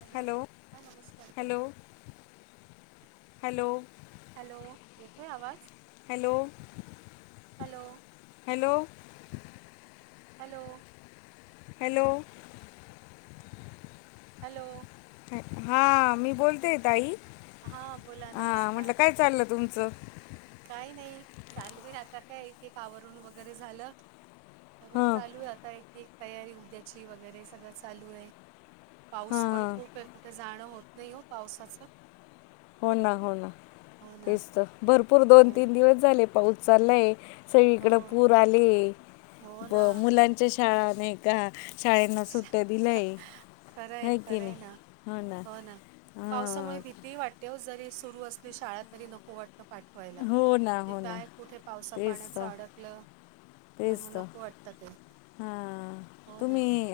Hello, हां नमस्कार ताई. हॅलो हॅलो हॅलो, येतोय आवाज? Hello, hello, hello, hello, hello, hello, हां, मी बोलतेय ताई. हां बोला हां म्हटलं नमस्कार काय चाललं तुमचं? काही नाही, चालवेल आता काय एक एक आवरून वगैरे झालं. तर हां चालू आहे आता एक एक तयारी उद्याची वगैरे सगळं चालू आहे. हां पाऊस पण हां खूप हय. कुठे जाणं होत नाही हो पावसाचं. हो ना, हो ना हो ना तेच तर भरपूर दोन हो तीन दिवस झाले पाऊस चाललाय. हो सगळीकडं पूर आले. हो ब ना मुलांच्या शाळा ना का शाळेना सुट्ट दिलंय? खरंय, खरंय ना, हो ना पावसामुळे हां भी ती वाटतेे वो, जरी सुरू असली शाळा तरी नको वाटतं. पाठवायला, हो ना की हो ना काय कुठे पावसा तेच पाण्याच तर अडकलं तर मग नको वाटतं ते. हां हो ना. तुम्ही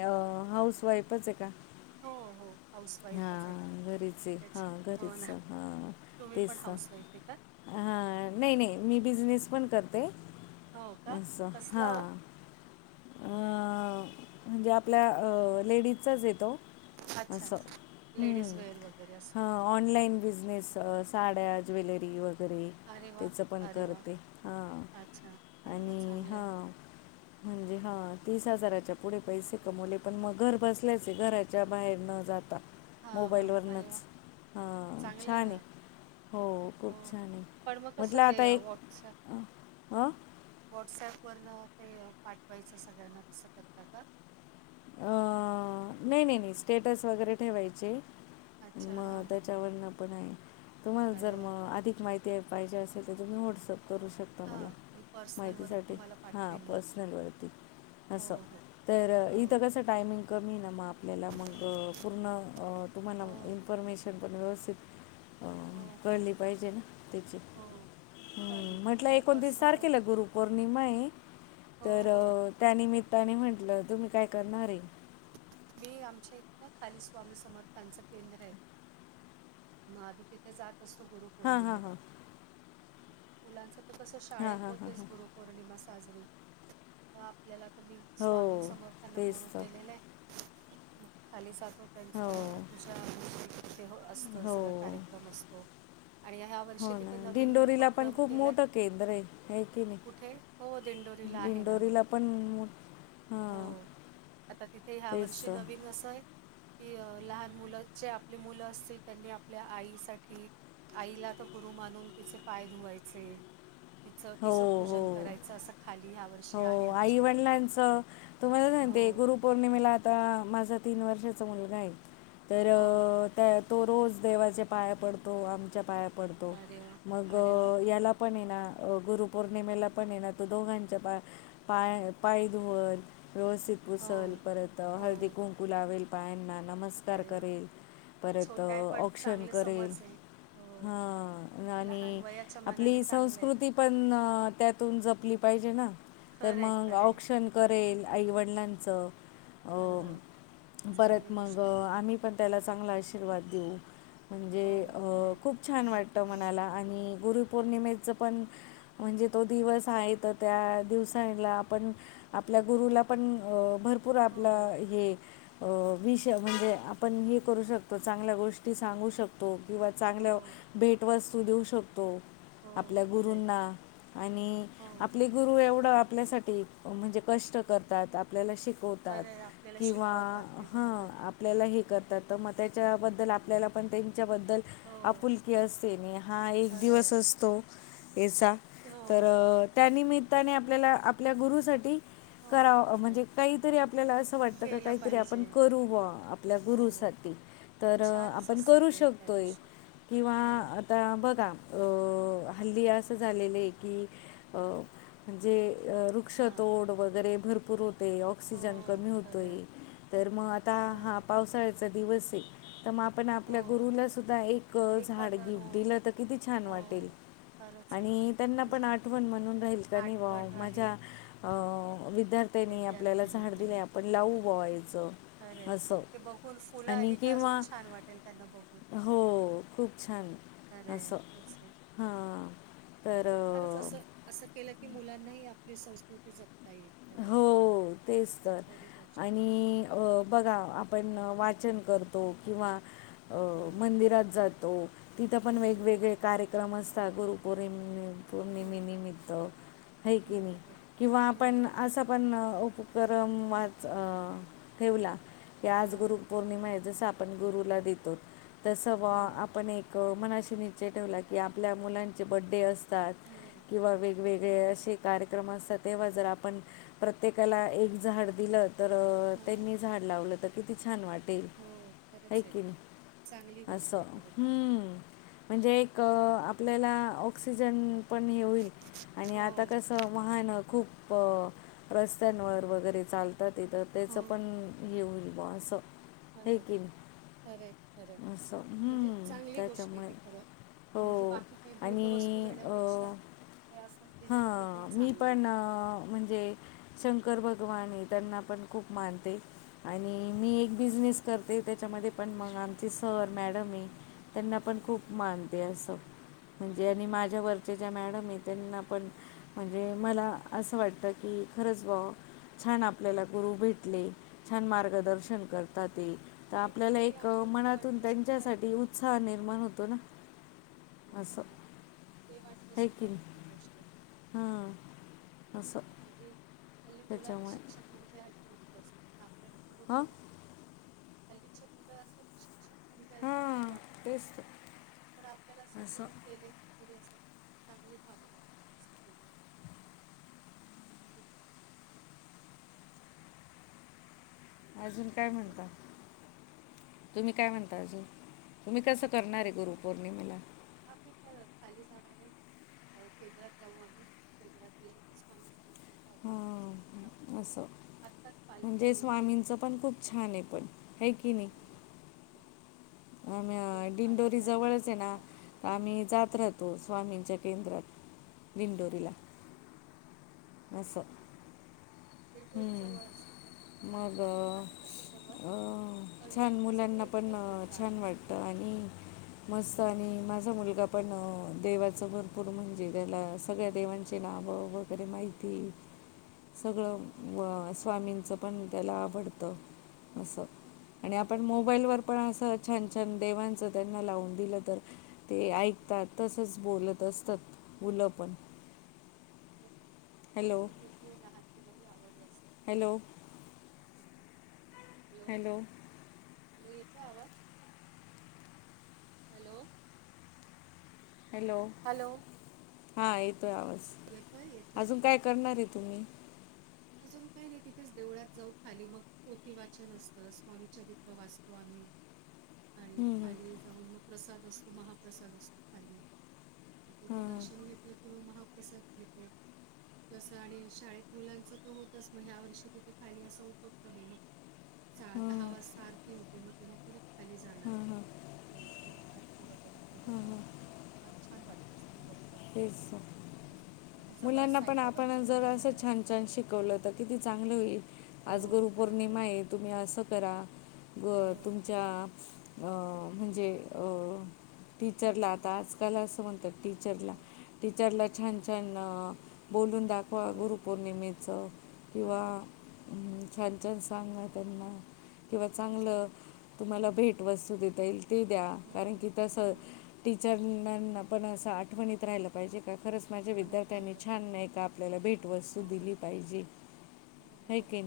हाऊसवाईफच हे का? हो, हो. हाऊसवाईफच हय. हां घरीच आहे त्याच, हां हो घरीच ना. हां तुम्ही तेच पण तर हाऊस वाईफ आहे का? हां, नाही नाही मी बिझनेस पण करते. हो का? कसला हो? अ म्हणजे आपल्या अ लेडीजचाच येतो. अच्छा, असं अच्छा. हम्म, लेडीज वेअर वगैरे असं. हं ऑनलाईन बिझनेस साड्या, ज्वेलरी वगै गैरे अरे वाह! त्याचं पण अरे वाह! करते हां अच्छा. अरे वाह! आणि चांगलं आहे. हां. म्हणजे हा तीस हजाराच्या पुढे पैसे कमवले पण मग घर बसल्याचे घराच्या बाहेर न जाता. हां, हां. अरे वाह! मोबाईलवरनचं आ चांगलं आहे छान हे. ना. हो, खूप हो. छान हे. पण मग कसं म्हटलं ते आता एक अ व्हॉट्सअपवरन ते पाठवायचं सगळ्यांना तसं करता का? अ नाही, नाही, नाही स्टेटस वगैरे ठेवायचे अच्छा, मग हां, त्याच्यावरन पण आहे तुम्हाला जर अरे वाह! मग अधिक माहिती ते पाहिजे असेल त्याच्यातून व्हॉट्सअप करू शकता. मला हां, मी पर्सनलवर माहितीसाठी तुम्हाला हा पाठवेन मग. पर्सनल वरती. हो, असं हो. तर हो, इथं क तसं टायमिंग कमी आहे ना मग आपल्याला मग पूर्ण तुम्हाला हो, मग इन्फॉर्मेशन पण व्यवस्थित [inaudible] अ हो, हो, कळली पाहिजे ना त्याची हो. चालेल मी म्हटलं तुम्हाला एकोणतीस पर्सनलवर तारखेला गुरु पौर्णिमाये हो, तर हो. त्यानिमित्ताने म्हटलं तुम्ही काय करणार ये मी आमच्या इथे ना खाली स्वामी समर्थांचं केंद्र आहे मग आम्ही तिथे जात असतो गुरु हां हां पौर्णिमेला हां मुलांच त कस हां शाळेत हां हां होतेच हां गरु पौर्णिमा साजरी व आपल्याला तर आता मी हो स्वामी समर्थांना तेच गुरु तर केलेल आहे मग खाली जातो त्यांच हो पूजा असत हो सगळ कार्यक्रम असतो आणि ह्या या वर्षी हो ना तिथे नवीन दिंडोरीला पण उपक्रम खूप केलाय मोठं केंद्र आहे है की नाही कुठे? हो दिंडोरीला आहे ना हो दिंडोरीला पण मग हो हं आता तिथे ह्या वर्षी नवीन अस ये कि लहान मुलं जे आपली मुलं असतील त्यांनी आपल्या आईसाठी आईला आता गुरु मानून तिचे पाय धुवायचे तिचं हो, तिच पूजन हो. करायचं असं खाली ह्या वर्षी आहे हो, आमच्या इथे तुम्हाला हो सांगते गुरू पौर्णिमेला आता माझा तीन वर्षाचा मुलगा आहे तर हो त तो रोज देवाच्या पाया पडतो आमच्या पाया पडतो अरे वाह! मग अरे वाह! याला पण ये ना गुरुपौर्णिमेला पण ये ना तो दोघांच्या पाया पाय पाय धुवल व्यवस्थित हो, पुसल परत हो. हळदी कुंकू लावेल पायांना नमस्कार अरे वाह! करेल परत छोटा आहे पण औक्षण चांगली करेल समज आहे. हा आणि त्याच्या मानाने चांगलंय ती पण त्यातून जपली पाहिजे ना तर खरं आहे, मग खरं आहे. औक्षण करेल आईवडिलांचं हो, अ चांगली परत मग गोष्ट आहे. आम्ही पण त्याला चांगला आशीर्वाद देऊ म्हणजे हो अ, खरं य खूप छान वाटतं मनाला आणि गुरुपौर्णिमेचं पण म्हणजे तो दिवस आहे तर त्या दिवसाला आपण आपल्या गुरुला पण अ भरपूर आपला हो, हे अ विष म्हणजे आपण हे करू शकतो चांगल्या गोष्टी सांगू शकतो किंवा हो, चांगलं भेटवस्तू देऊ शकतो हो, आपल्या खरं आहे. गुरूंना आणि हो, आपली गुरु एवढं आपल्यासाठी म्हणजे कष्ट करतात आपल्याला शिक वतात खरं आहे. आपल्याला किंवा शिकवतात ते ह बरोबर. आपल्याला हे करतात तर मग त्याच्याबद्दल आपल्याला पण त्यांच्याबद्दल हो, आपुलकी असते नी हा एक खरं आहे. दिवस असतो याचा हो, तर त्यानमित्ताने आपल्याला आपल्या गुरुसाठी हो, करा खरं आहे. म्हणजे काहीतरी आपल्याला असं वाटतं का केलं काहीतरी आपण पाहिजे. करू बुआ आपल्या हो, गुरुसाठी तर छानच आपण असतं करू ते त्या शकतोय दिवशी. किंवा हो, आता बघा अ हल्ली अस झालेलं कि अ म्हणजे रू हां. वृक्षतोड वगैरे भरपूर होते हो, ऑक्सिजन कमी खरं होतोय आहे. तर म आता हो, हा पावसाळ्याचा दिवस ये तर मग आपण हो. आपल्या गुरुला सुद्धा एक झाड एखादा गिफ्ट रोग दिलं तर किती छान हो, वाटेल खरंच आहे. आणि त्यांना पण म्हणजे आठवण म्हणून राहील का नाही वा आठवण राहील माझ्या विद्यार्थी त्यानी आपल्याला विद्यार्थ्यांनी झाड दिले आपण लावू बॉ याचं खरे असं खरं ते बघून फुलं आणि आली का अजून किंवा छान वाटेल त्यांना बघून हो खूप छान अरे, असं [unintelligible] हां. तर जे खरंच अ, असं असं केलं की, मुलांनाही आपली संस्कृती जपता येईल. खरं आहे, हो, तेच तर खरी गोष्ट आहे. आणि अ बघा, आपण वाचन करतो किंवा अ हो, मंदिरात जातो, तिथं पण हो, वेगवेगळे कार्यक्रम असत [unintelligible] हो. पौर्णिमेनिमित्त है की नाही बरोबर आहे. किंवा हो, आपण असा पण उपक्रमच ठेवला. की, आज हां. गुरु पौर्णिमा आहे. जस आपण गुरुला देतो. तस व हो, आपण एक मनाशी निश्चय ठेवला की, आपल्या मुलांचे बड्डे असतात हो. किंवा वे वेगवेगळे असे कार्यक्रम असतात, तेव्हा जर आपण प्रत्येकाला एक झाड दिलं तर हां. त्यांनी झाड लावलं तर किती छान वाट ते, हो, खरंच आहे. हैकिणी चांगली गोष्ट असं. आहे खरं ती. म्हणजे एक आपल्याला ऑक्सिजन पण ये होईल, आणि हो, आता कसं वाहनं खूप रस्त्यांवर वगैरे चालत तिथं हो. त्याचं पण हे होईल बो असं. हे की नाही? खरय खरय, असं म्हणजे हम्म. चांगली गोष्ट आहे त्याच्यामुळे ती खरं. हो म्हणजे बाकी काही आणि भेटवस्तू देण्यापेक्षा अ, हे असंच दिलेलं कधीही हां, मी चांगलं. पण अ, शंकर भगवान त्यांना पण खूप मानते आणि का? मी एक बिझनेस करते. त्याच्यामध्ये पण मग आमची सर, मॅडमे त्यांना पण हा, हो, खूप मानते असं. हो. म्हणजे आणि माझ्यावरचे ज्या मॅडम आहे, त्यांना पण म्हणजे मला असं वाटत की, खरंच बुआ छान आपल्याला गुरु भेटले. छान हो. मार्गदर्शन करतात. तर ते आपल्याला ते एक आपुलकी मनातून वाटणं सुद्धा एक त्यांच्यासाठी उत्साह हो, निर्माण होतो ना. हो, असं. खरय. ते वाटन सुद्धा मोठी गोष्ट आहे. हम्म, असं. नाहीतर हल्ली हल्ली, मुलांना त्याच्यामुळे शिक्षक म्हणजे हल्ली नको असते. हा. हल्लीचे मुलं असेल शिक्षक म्हणजे अस हां वाटत तेच मुलांना, तर पण आपल्याला अस असं गुरू केले पुढे असं चांगली भावना वाटते. असं केले ज [unintelligible] अजून काय हॅलो म्हणता? तुम्ही काय म्हणता अजून? तुम्ही मी कसं काय ते करणार आहे बस गुरुपौर्णिमेला? [unintelligible] खाली जाणार आहे. अ केंद्रात जाऊ आम्ही. केंद्रातील स्वामी [unintelligible] त्याचा अभिषेक असतो हां सकाळपासून. असं आत्ताच पालखी म्हणजे येऊन गेली. स्वामींचं पण खूप छान आहे पण. आहे की नाही. हो हो हो तिथे अन् पालखी दिंडोरी आली जवळच होती आहे ना. आत्ता आम्ही हां जात राहतो. स्वामींच्या केंद्रात अच्छा अच्छा दिंडोरीला. अच्छा असं. बरं चांगलं दिंडोरी हम्म, जवळ असेल तर काय आम मग आम्हाला आहे तसं जवळ अ पण छान असं मुलांना नेहमी पण नाही होत छान जाणं असं वाटतं तिथे आणि मस्त हो, हो, आणि माझा मुलगा पण देवाच भरपूर म्हणजे त्याला सगळ्या देवांचे नावं ब बरे माहिती हो. अरे सगळं वा. व स्वामींचं पण त्याला आवडतं अस हो का आणि आपण करतो का मोबाईल ते वर पण असं छान छान देवांचं त्यांना लावून दिलं तर ते हो हो ऐकतात तसच बोलत असतात मुलं पण बर हॅलो माझी मुलगी हे लहान तिला ही आवड आहे असं हॅलो स्वामी समर्थांच प्र हॅलो हॅलो येतोय आवाज हॅलो? हॅलो! हॅलो! हा येतोय आवाज, येतोय येतोय अजून काय करणार आहे तुम्ही? अजून काही नाही तिथेच देवळात जाऊ खाली मग पोथी वाचन असतं स्वामीचरित्र वाचतो आम्ही [inaudible] आणि हम्म, खाली जाऊन मग प्रसाद असतो महाप्रसाद असतो खाली तिथ हम्म. हा, दर्शन घेतलं किंवा महाप्रसाद घेतला तस आणि शाळेत मुलांच होतच मग ह्या वर्षी तिथे खाली असा उपक्रम आहे सा मग हा. दहा वाजता आरती ते मग तेव्हा परत खाली जाणार आरती वगैरे केली का मग? ह छान वाटतं असं दिवसभर. हा तेच मस्त इथे जवळ मुलांना पण साईबाबांचं आपण पण जरा असं मंदिर आहे छान छान शिकवलं तर किती चांगलं होईल हो आज गुरू खरंच पौर्णिमा आहे तुम्ही असं करा हो व तुमच्या? अ म्हणजे अ टीचरला आता आजकाल असं म्हणतात हो टीचरला टीचरला छान छान बोलून हो दाखवा गुरु पौर्णिमेचं हो किंवा छान छान सांग आहे त्यांना किंवा तेच ना चांगलं तुम्हाला भेट वस्तू देता येईल. ती द्या हो कारण की हो तसं टीचरनाना पण असं आठवणीत राहिलं पाहिजे का खरंच माझ्या आठवणीत विद्यार्थ्यांनी राहिलं छान पाहिजे नाही का आपल्याला भेटवस्तू हो दिली पाहिजे. है बरोबर, की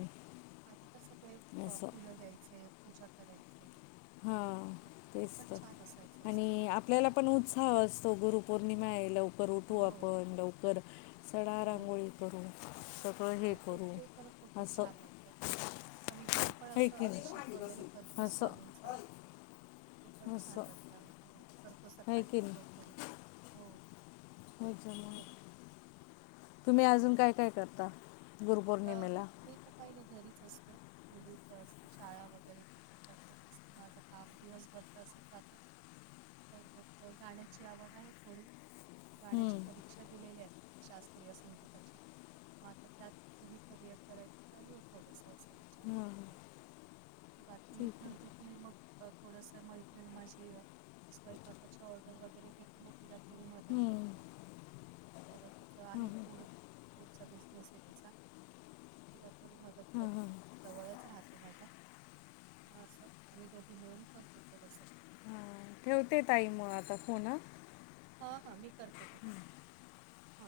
आधी कस ते नाही असं फुलं द्यायचे पूजा करायचे हां तर ते तेच पण छान असायचं तर असं आणि आपल्याला आपण उत्साह असतो गुरुपौर्णिमा आहे लवकर उठू हो आपण लवकर सडा हो रांंगोळी करु हो ते ते तर खूपच असं छान वाटतं आम्ही घरी आपण है असं की नाही अभिषेक वगैरे करतो असं स्वामींचा ते पण छान असं वाटतं. आ् हा करतो है सकाळी की लवकर हो. रोज आहे. तुम्ही अजून काय काय करता? अ मी गुरुपौर्णिमेला मी तर काही नाही घरीच असते मुलीच असतं शाळा वगैरे त्यातच असतं माझं काम दिवसभर तस जातं. तर मग गाण्याची आवड आहे थोडी हं, गाण्याच्या परीक्षा दिलेल्या आहेत शास्त्रीय संगीताच्या म आ्रता त्यात पुढे करिअर करायंच चालू आहे थोडसं असं. हं. ठीक आहे [unintelligible] की मग थोडस मैत्रिणी माझी स्वयंपाकाची ऑर्डर वगैरे घेते मग तिला थोडी मदत हम्म. करते थोडं तिचं आहे पूर फूडचा बिझनेस आहे तिचा, तर तिला थोडी मदत हां हां करते. हां जवळच राहते माझ्या, मग असं आम्ही दोघी मिळून करतो थोडंस. ह ठेवते ताई म आता फोन हा. ह ह मी करते तुम्हाला. हां